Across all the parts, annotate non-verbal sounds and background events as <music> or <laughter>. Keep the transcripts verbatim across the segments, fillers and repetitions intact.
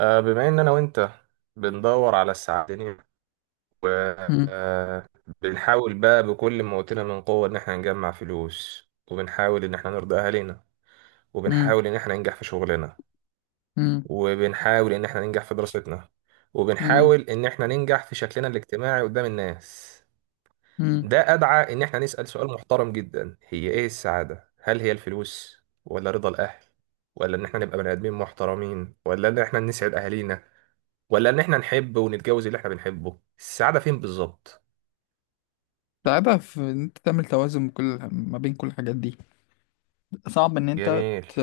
آه، بما ان انا وانت بندور على السعادة، مم. وبنحاول بقى بكل ما اوتنا من قوة ان احنا نجمع فلوس، وبنحاول ان احنا نرضي اهالينا، مم. وبنحاول ان احنا ننجح في شغلنا، مم. وبنحاول ان احنا ننجح في دراستنا، مم. وبنحاول ان احنا ننجح في شكلنا الاجتماعي قدام الناس. مم. ده ادعى ان احنا نسأل سؤال محترم جدا، هي ايه السعادة؟ هل هي الفلوس، ولا رضا الاهل، ولا ان احنا نبقى بني ادمين محترمين، ولا ان احنا نسعد اهالينا، ولا ان احنا نحب ونتجوز اللي احنا بنحبه؟ السعادة فين بالظبط؟ صعبة في إن أنت تعمل توازن كل ما بين كل الحاجات دي. صعب إن أنت جميل ت...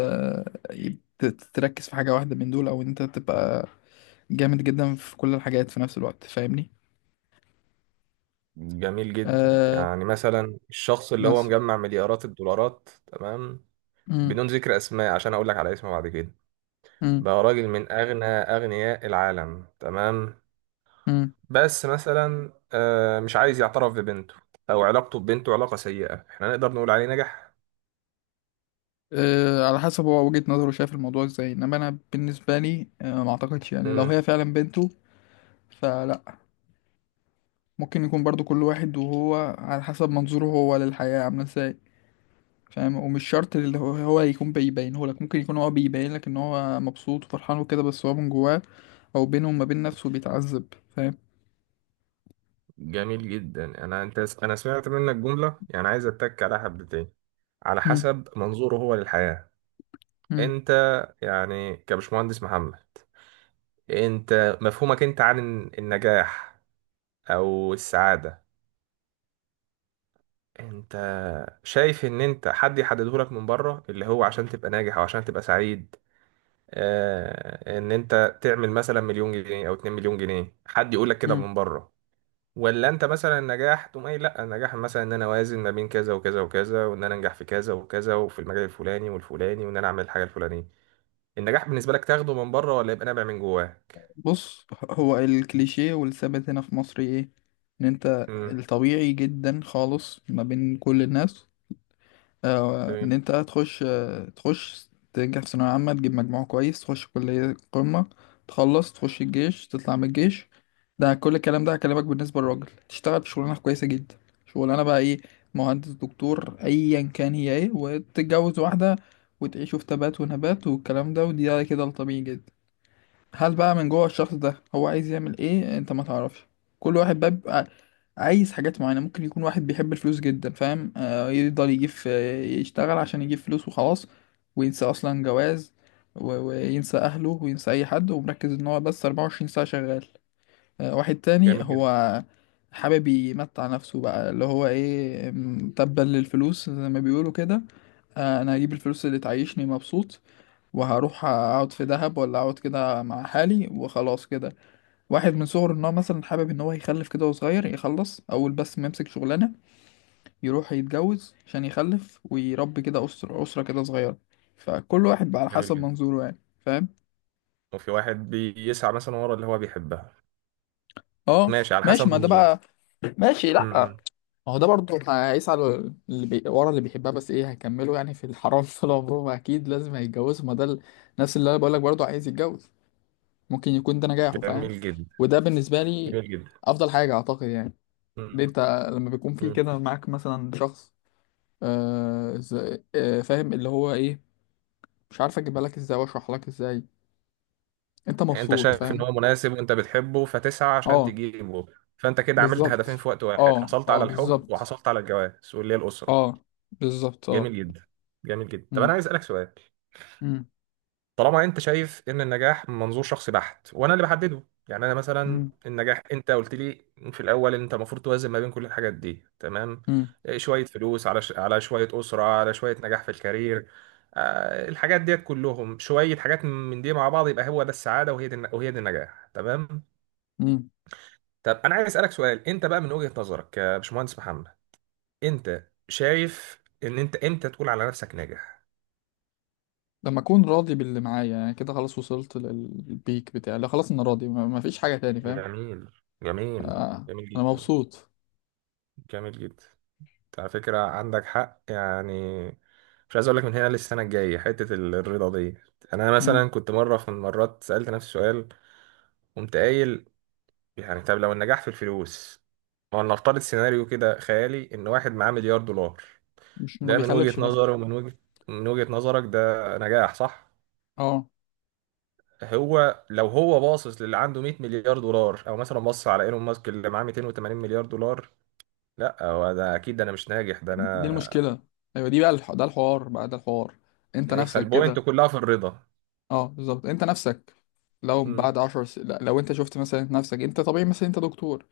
ت- تركز في حاجة واحدة من دول أو إن أنت تبقى جامد جدا في كل الحاجات في نفس الوقت، فاهمني؟ جميل جدا. آه، يعني مثلا الشخص اللي هو مثلا. مجمع مليارات الدولارات، تمام، مم. بدون ذكر اسماء عشان اقول لك على اسمه بعد كده، مم. بقى راجل من اغنى اغنياء العالم، تمام، مم. بس مثلا آه، مش عايز يعترف ببنته، او علاقته ببنته علاقة سيئة. احنا نقدر نقول عليه نجح؟ آه، على حسب هو وجهة نظره، شايف الموضوع إزاي. إنما أنا بالنسبة لي آه ما أعتقدش، يعني لو مم. هي فعلا بنته، فلا. ممكن يكون برضو كل واحد وهو على حسب منظوره هو للحياة عاملة إزاي، فاهم؟ ومش شرط اللي هو هو يكون بيبينه لك. ممكن يكون هو بيبين لك ان هو مبسوط وفرحان وكده، بس هو من جواه او بينه وما بين نفسه بيتعذب، فاهم. جميل جدا. انا انت انا سمعت منك جملة يعني عايز اتك عليها حبتين: على مم. حسب منظوره هو للحياة. مم. انت، يعني كبشمهندس محمد، انت مفهومك انت عن النجاح او السعادة، انت شايف ان انت حد يحدده لك من بره اللي هو عشان تبقى ناجح او عشان تبقى سعيد؟ آه ان انت تعمل مثلا مليون جنيه او اتنين مليون جنيه، حد يقول لك كده مم. من بره، ولا انت مثلا النجاح تقوم قايل لا النجاح مثلا ان انا اوازن ما بين كذا وكذا وكذا، وان انا انجح في كذا وكذا وفي المجال الفلاني والفلاني، وان انا اعمل الحاجة الفلانية؟ النجاح بالنسبة لك تاخده من بره ولا يبقى نابع من جواك؟ بص، هو الكليشيه والثابت هنا في مصر ايه؟ ان انت الطبيعي جدا خالص ما بين كل الناس، آه، ان تمام. انت تخش آه، تخش تنجح في ثانوية عامة، تجيب مجموع كويس، تخش كلية قمة، تخلص، تخش الجيش، تطلع من الجيش. ده كل الكلام ده هكلمك، بالنسبة للراجل تشتغل في شغلانة كويسة جدا. شغلانة بقى ايه؟ مهندس، دكتور، ايا كان. هي ايه؟ وتتجوز واحدة، وتعيشوا في تبات ونبات، والكلام ده، ودي كده الطبيعي جدا. هل بقى من جوه الشخص ده هو عايز يعمل ايه؟ انت ما تعرفش. كل واحد بقى بيبقى عايز حاجات معينة. ممكن يكون واحد بيحب الفلوس جدا، فاهم، آه يفضل يجيب في- يشتغل عشان يجيب فلوس وخلاص، وينسى اصلا جواز، و- وينسى اهله وينسى اي حد، ومركز ان هو بس أربعة وعشرين ساعة شغال. آه واحد تاني جميل جدا. هو حابب يمتع نفسه بقى، اللي هو ايه، م، تبا للفلوس زي ما بيقولوا كده. آه انا هجيب الفلوس اللي تعيشني مبسوط، وهروح اقعد في دهب ولا اقعد كده مع حالي وخلاص كده. واحد من صغره ان هو مثلا حابب ان هو يخلف كده، وهو صغير يخلص اول بس ما يمسك شغلانه، يروح يتجوز عشان يخلف ويربي كده اسره اسره كده صغيره. فكل واحد بقى على جميل حسب جدا. منظوره يعني، فاهم. وفي واحد بيسعى مثلا ورا اللي هو بيحبها، اه، ماشي، على ماشي. حسب ما ده منظور. بقى ماشي. لا، امم ما هو ده برضه هيسعى لل- اللي بي... ورا اللي بيحبها، بس ايه هيكملوا؟ يعني في الحرام <laughs> طول عمرهم؟ اكيد لازم هيتجوزوا، ما ده ال- نفس اللي انا بقول لك برضه، عايز يتجوز. ممكن يكون ده نجاحه، فاهم. جميل جدا. وده بالنسبة لي جميل جدا. أفضل حاجة، أعتقد يعني. ليه امم أنت لما بيكون في أمم. كده معاك مثلا شخص، آه ز- آه فاهم اللي هو إيه، مش عارف أجيبها لك إزاي وأشرح لك إزاي. أنت انت مبسوط، شايف ان فاهم. هو مناسب وانت بتحبه فتسعى عشان أه، تجيبه، فانت كده عملت هدفين بالظبط. في وقت واحد: أه، حصلت أه، على الحب بالظبط. وحصلت على الجواز واللي هي الاسره. أه، بالظبط. أه. جميل جدا. جميل جدا. طب انا مم، عايز اسالك سؤال. مم، طالما انت شايف ان النجاح من منظور شخصي بحت وانا اللي بحدده، يعني انا مثلا مم، النجاح انت قلت لي في الاول ان انت المفروض توازن ما بين كل الحاجات دي، تمام، مم، إيه، شويه فلوس على ش... على شويه اسره على شويه نجاح في الكارير. آه الحاجات ديت كلهم، شويه حاجات من دي مع بعض، يبقى هو ده السعاده وهي دي الن- وهي دي النجاح، تمام. مم. طب انا عايز اسالك سؤال، انت بقى من وجهه نظرك يا باشمهندس محمد، انت شايف ان انت امتى تقول على نفسك ناجح؟ لما أكون راضي باللي معايا، يعني كده خلاص، وصلت لل- للبيك بتاعي. لا خلاص، أنا راضي، ما- مفيش حاجة تاني، فاهم. جميل. جميل. آه، جميل أنا جدا. مبسوط. جميل جدا. على فكرة عندك حق يعني، مش عايز اقول لك من هنا للسنة الجاية حتة ال- الرضا دي. انا مم. مثلا كنت مرة في المرات سألت نفسي سؤال، قمت قايل يعني طب لو النجاح في الفلوس، ما نفترض سيناريو كده خيالي ان واحد معاه مليار دولار، مش ما ده من بيخلفش وجهة مثلا. نظره ومن وجهة من وجهة نظرك ده نجاح، صح؟ اه، هو لو هو باصص للي عنده مائة مليار دولار، او مثلا بص على ايلون ماسك اللي معاه مائتين وثمانين مليار دولار، لا هو ده اكيد، ده انا مش ناجح، ده دي انا. المشكله. ايوه، دي بقى الح... ده الحوار بقى، ده الحوار. انت يعني نفسك فالبوينت كده. كلها في الرضا. اه، بالظبط، انت نفسك. لو بعد عشر س... لا، لو انت شفت مثلا نفسك انت طبيعي، مثلا انت دكتور.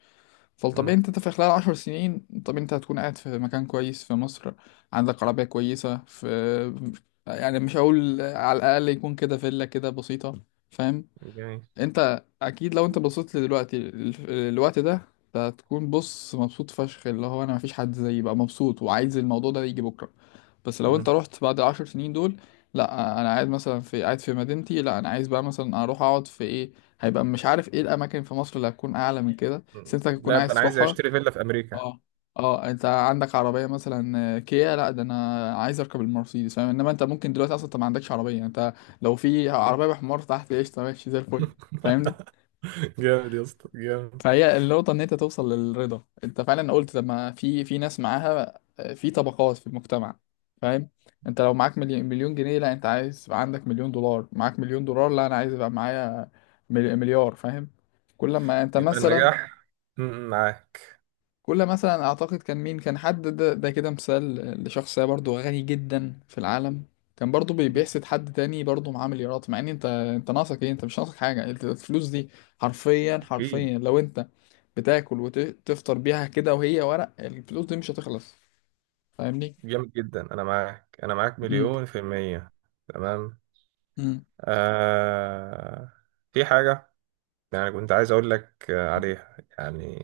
فالطبيعي مم. انت, انت في خلال عشر سنين، طب انت هتكون قاعد في مكان كويس في مصر، عندك عربية كويسة في، يعني مش هقول على الأقل يكون كده فيلا كده بسيطة، فاهم. جميل. انت اكيد لو انت بصيت لدلوقتي ال- الوقت ده، انت هتكون بص مبسوط فشخ، اللي هو انا مفيش حد زيي بقى مبسوط، وعايز الموضوع ده يجي بكره. بس لو انت مم. رحت بعد العشر سنين دول، لا انا قاعد مثلا في، قاعد في مدينتي. لا انا عايز بقى مثلا اروح اقعد في ايه، هيبقى مش عارف ايه الاماكن في مصر اللي هتكون اعلى من كده، بس مم. انت هتكون لا ده عايز انا عايز تروحها. اشتري فيلا في امريكا. اه، اه، انت عندك عربيه مثلا، آه، كيا. لا ده انا عايز اركب المرسيدس، فاهم. انما انت ممكن دلوقتي اصلا انت ما عندكش عربيه، انت لو في عربيه بحمار تحت قشطه، ماشي زي الفل، فاهمني. <laughs> جامد يا اسطى، جامد. فهي النقطة إن أنت توصل للرضا. أنت فعلا قلت، لما في في ناس معاها آه، في طبقات في المجتمع، فاهم. أنت لو معاك مليون مليون جنيه، لا أنت عايز يبقى عندك مليون دولار، معاك مليون دولار، لا أنا عايز يبقى معايا مل- مليار، فاهم. كل ما أنت يبقى مثلا النجاح. مم. معاك. كل مثلا، اعتقد كان مين؟ كان حد ده, ده كده، مثال لشخصية برضو غني جدا في العالم، كان برضو بي- مم. بيحسد حد تاني برضو معاه مليارات. مع ان انت انت ناقصك ايه؟ انت مش ناقصك حاجة، انت الفلوس دي حرفيا اكيد. حرفيا، لو انت بتاكل وتفطر بيها كده وهي ورق، الفلوس دي مش هتخلص، فاهمني. جامد جدا. انا معاك، انا معاك امم، مليون في المية. تمام. امم، آه... في حاجة يعني كنت عايز اقول لك آه، عليها يعني.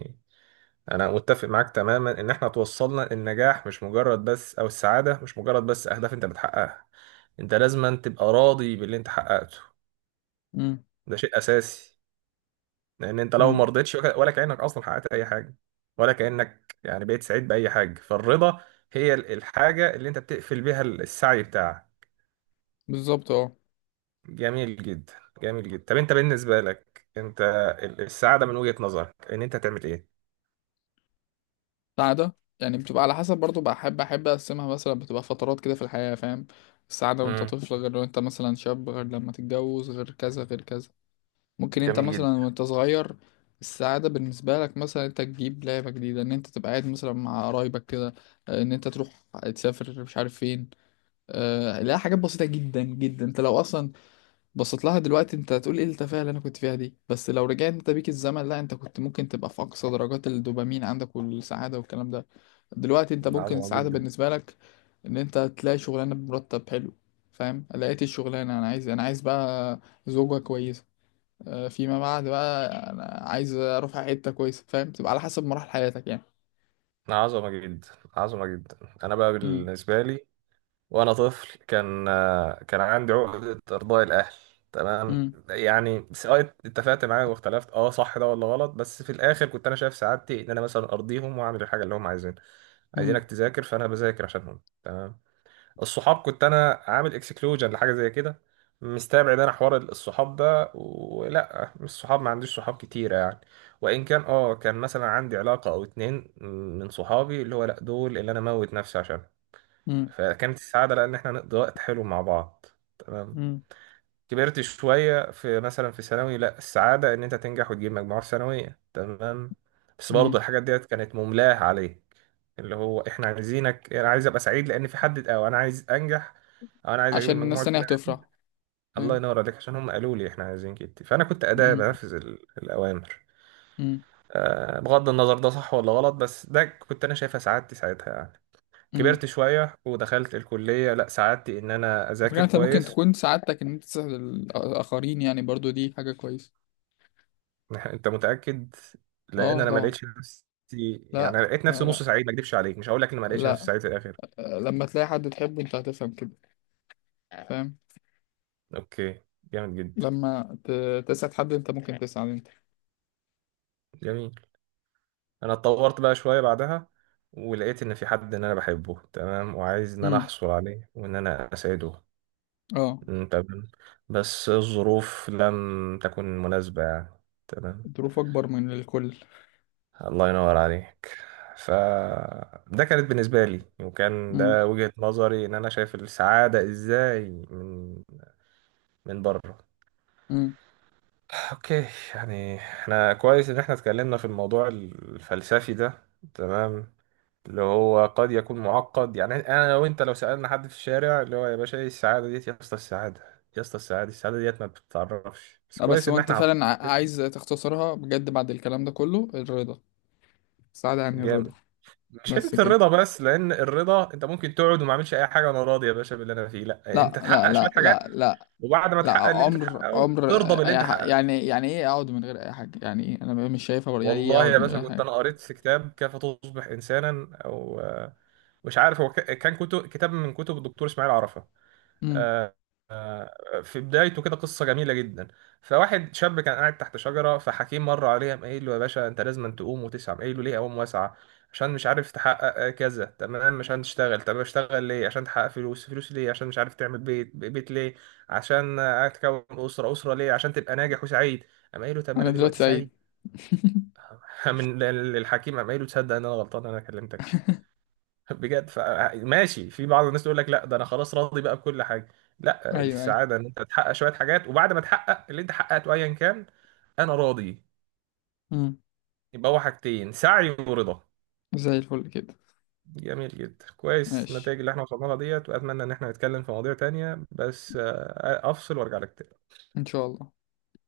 انا متفق معاك تماما ان احنا توصلنا النجاح مش مجرد بس، او السعاده مش مجرد بس اهداف انت بتحققها، انت لازم أن تبقى راضي باللي انت حققته. امم، ده شيء اساسي، لان انت لو ما امم، رضيتش ولا كانك اصلا حققت اي حاجه ولا كانك يعني بقيت سعيد باي حاجه. فالرضا هي ال- الحاجه اللي انت بتقفل بيها السعي بتاعك. بالظبط، اه. جميل جدا. جميل جدا. طب انت بالنسبه لك، انت ال- السعاده من وجهه نظرك ان انت تعمل ايه؟ السعادة يعني بتبقى على حسب برضو، بحب احب اقسمها مثلا، بتبقى فترات كده في الحياة، فاهم. السعادة وانت امم طفل غير، وانت مثلا شاب غير، لما تتجوز غير، كذا غير كذا. ممكن انت جميل جدا. مثلا وانت صغير السعادة بالنسبة لك مثلا انت تجيب لعبة جديدة، ان انت تبقى قاعد مثلا مع قرايبك كده، اه، ان انت تروح تسافر مش عارف فين، اه، لا، حاجات بسيطة جدا جدا. انت لو اصلا بصيت لها دلوقتي انت هتقول ايه التفاهة اللي انا كنت فيها دي، بس لو رجعت انت بيك الزمن، لا، انت كنت ممكن تبقى في اقصى درجات الدوبامين عندك والسعادة والكلام ده. دلوقتي انت ممكن عظمه السعادة جدا. بالنسبة لك ان انت تلاقي شغلانة بمرتب حلو، فاهم، لقيت الشغلانة، انا عايز انا عايز بقى زوجة كويسة. آه، فيما بعد بقى، انا عايز اروح على حته كويسه، فاهم. تبقى على حسب مراحل حياتك يعني. عظمه جدا. عظمه جدا. انا بقى مم. بالنسبه لي، وانا طفل كان آه، كان عندي عقدة ارضاء الاهل، تمام، مم. يعني سواء اتفقت معايا واختلفت اه صح ده ولا غلط، بس في الاخر كنت انا شايف سعادتي ان انا مثلا ارضيهم واعمل الحاجه اللي هم عايزينها. مم. عايزينك تذاكر، فانا بذاكر عشانهم، تمام. الصحاب كنت انا عامل اكسكلوجن لحاجه زي كده، مستبعد انا حوار الصحاب ده، ولا مش صحاب، ما عنديش صحاب كتيره يعني. وان كان اه كان مثلا عندي علاقه او اتنين من صحابي اللي هو لا دول اللي انا موت نفسي عشانهم، مم. فكانت السعادة لأن إحنا نقضي وقت حلو مع بعض، تمام. مم. كبرت شوية في مثلا في ثانوي، لأ السعادة إن أنت تنجح وتجيب مجموعة ثانوية، تمام، بس برضه مم. الحاجات ديت كانت مملاة عليك، اللي هو إحنا عايزينك. أنا عايز أبقى سعيد لأن في حد، أو أنا عايز أنجح، أو أنا عايز أجيب عشان الناس المجموعة التانية الفلانية. هتفرح، الله فاهم. ينور عليك، عشان هم قالوا لي إحنا عايزين كده، فأنا كنت أداة مم. بنفذ ال- الأوامر. مم. آه، بغض النظر ده صح ولا غلط، بس ده كنت أنا شايفها سعادتي ساعتها يعني. مم. كبرت شوية ودخلت الكلية، لا سعادتي إن أنا الفكرة أذاكر انت ممكن كويس. تكون سعادتك ان انت تساعد الاخرين، يعني برضو دي حاجه كويسه. <laughs> أنت متأكد؟ لأن اه، أنا ما طبعا. لقيتش نفسي، يعني لا، لقيت آه، نفسي لا، نص سعيد، ما أكدبش عليك، مش هقول لك إن ما لقيتش نفسي لا، سعيد في الآخر. آه لما تلاقي حد تحبه انت هتفهم كده، فاهم. أوكي. جامد جدا. لما ت- تسعد حد انت ممكن تسعد انت. جميل. أنا اتطورت بقى شوية بعدها، ولقيت إن في حد إن أنا بحبه، تمام، وعايز إن أنا مم. أحصل عليه وإن أنا أسعده. اه، أمم، تمام. بس الظروف لم تكن مناسبة يعني، تمام. الظروف اكبر من الكل. الله ينور عليك. ف ده كانت بالنسبة لي وكان ده وجهة نظري ان انا شايف السعادة ازاي، من من بره. امم. اوكي. يعني احنا كويس ان احنا اتكلمنا في الموضوع الفلسفي ده، تمام، اللي هو قد يكون معقد يعني. انا لو انت لو سألنا حد في الشارع اللي هو يا باشا ايه السعادة ديت، يا اسطى السعادة، يا اسطى السعادة، السعادة ديت ما بتتعرفش، بس لا، كويس بس هو ان انت احنا عطينا. فعلا ع- عايز تختصرها بجد بعد الكلام ده كله؟ الرضا. السعادة يعني الرضا، جامد. مش بس حته كده؟ الرضا بس، لان الرضا انت ممكن تقعد وما اعملش اي حاجه وانا راضي يا باشا باللي انا فيه. لا لا، انت لا، تحقق شويه لا، حاجات لا، لا. وبعد ما لا تحقق اللي انت عمر تحققه عمر، ترضى باللي انت آه، حققته. يعني يعني ايه اقعد من غير اي حاجة؟ يعني ايه انا مش شايفها برضه. يعني ايه والله اقعد يا من باشا غير كنت حاجة؟ انا قريت في كتاب كيف تصبح انسانا، او آه، مش عارف هو ك- كان كتب كتاب من كتب الدكتور اسماعيل عرفة، امم. آه، في بدايته كده قصة جميلة جدا. فواحد شاب كان قاعد تحت شجرة، فحكيم مر عليه، قام قايل له يا باشا انت لازم أن تقوم وتسعى. قام قايل له ليه اقوم واسعى؟ عشان مش عارف تحقق آه، كذا، تمام. عشان تشتغل. طب اشتغل ليه؟ عشان تحقق فلوس. فلوس ليه؟ عشان مش عارف تعمل بيت. بيت ليه؟ عشان آه، تكون أسرة. أسرة ليه؟ عشان تبقى ناجح وسعيد. قام قايل له طب ما انا انا دلوقتي دلوقتي سعيد. سعيد. <laughs> من الحكيم قام قايل له تصدق ان انا غلطان انا كلمتك. <laughs> بجد ف... ماشي. في بعض الناس تقول لك لا ده انا خلاص راضي بقى بكل حاجه. لا، ايوه، ايوه. السعاده ان انت تحقق شويه حاجات، وبعد ما تحقق اللي انت حققته ايا كان، انا راضي. امم. يبقى هو حاجتين: سعي ورضا. زي الفل كده. جميل جدا. كويس ماشي، النتائج اللي احنا وصلنا لها ديت، واتمنى ان احنا نتكلم في مواضيع تانية، بس آه، افصل وارجع لك تاني. ان شاء الله.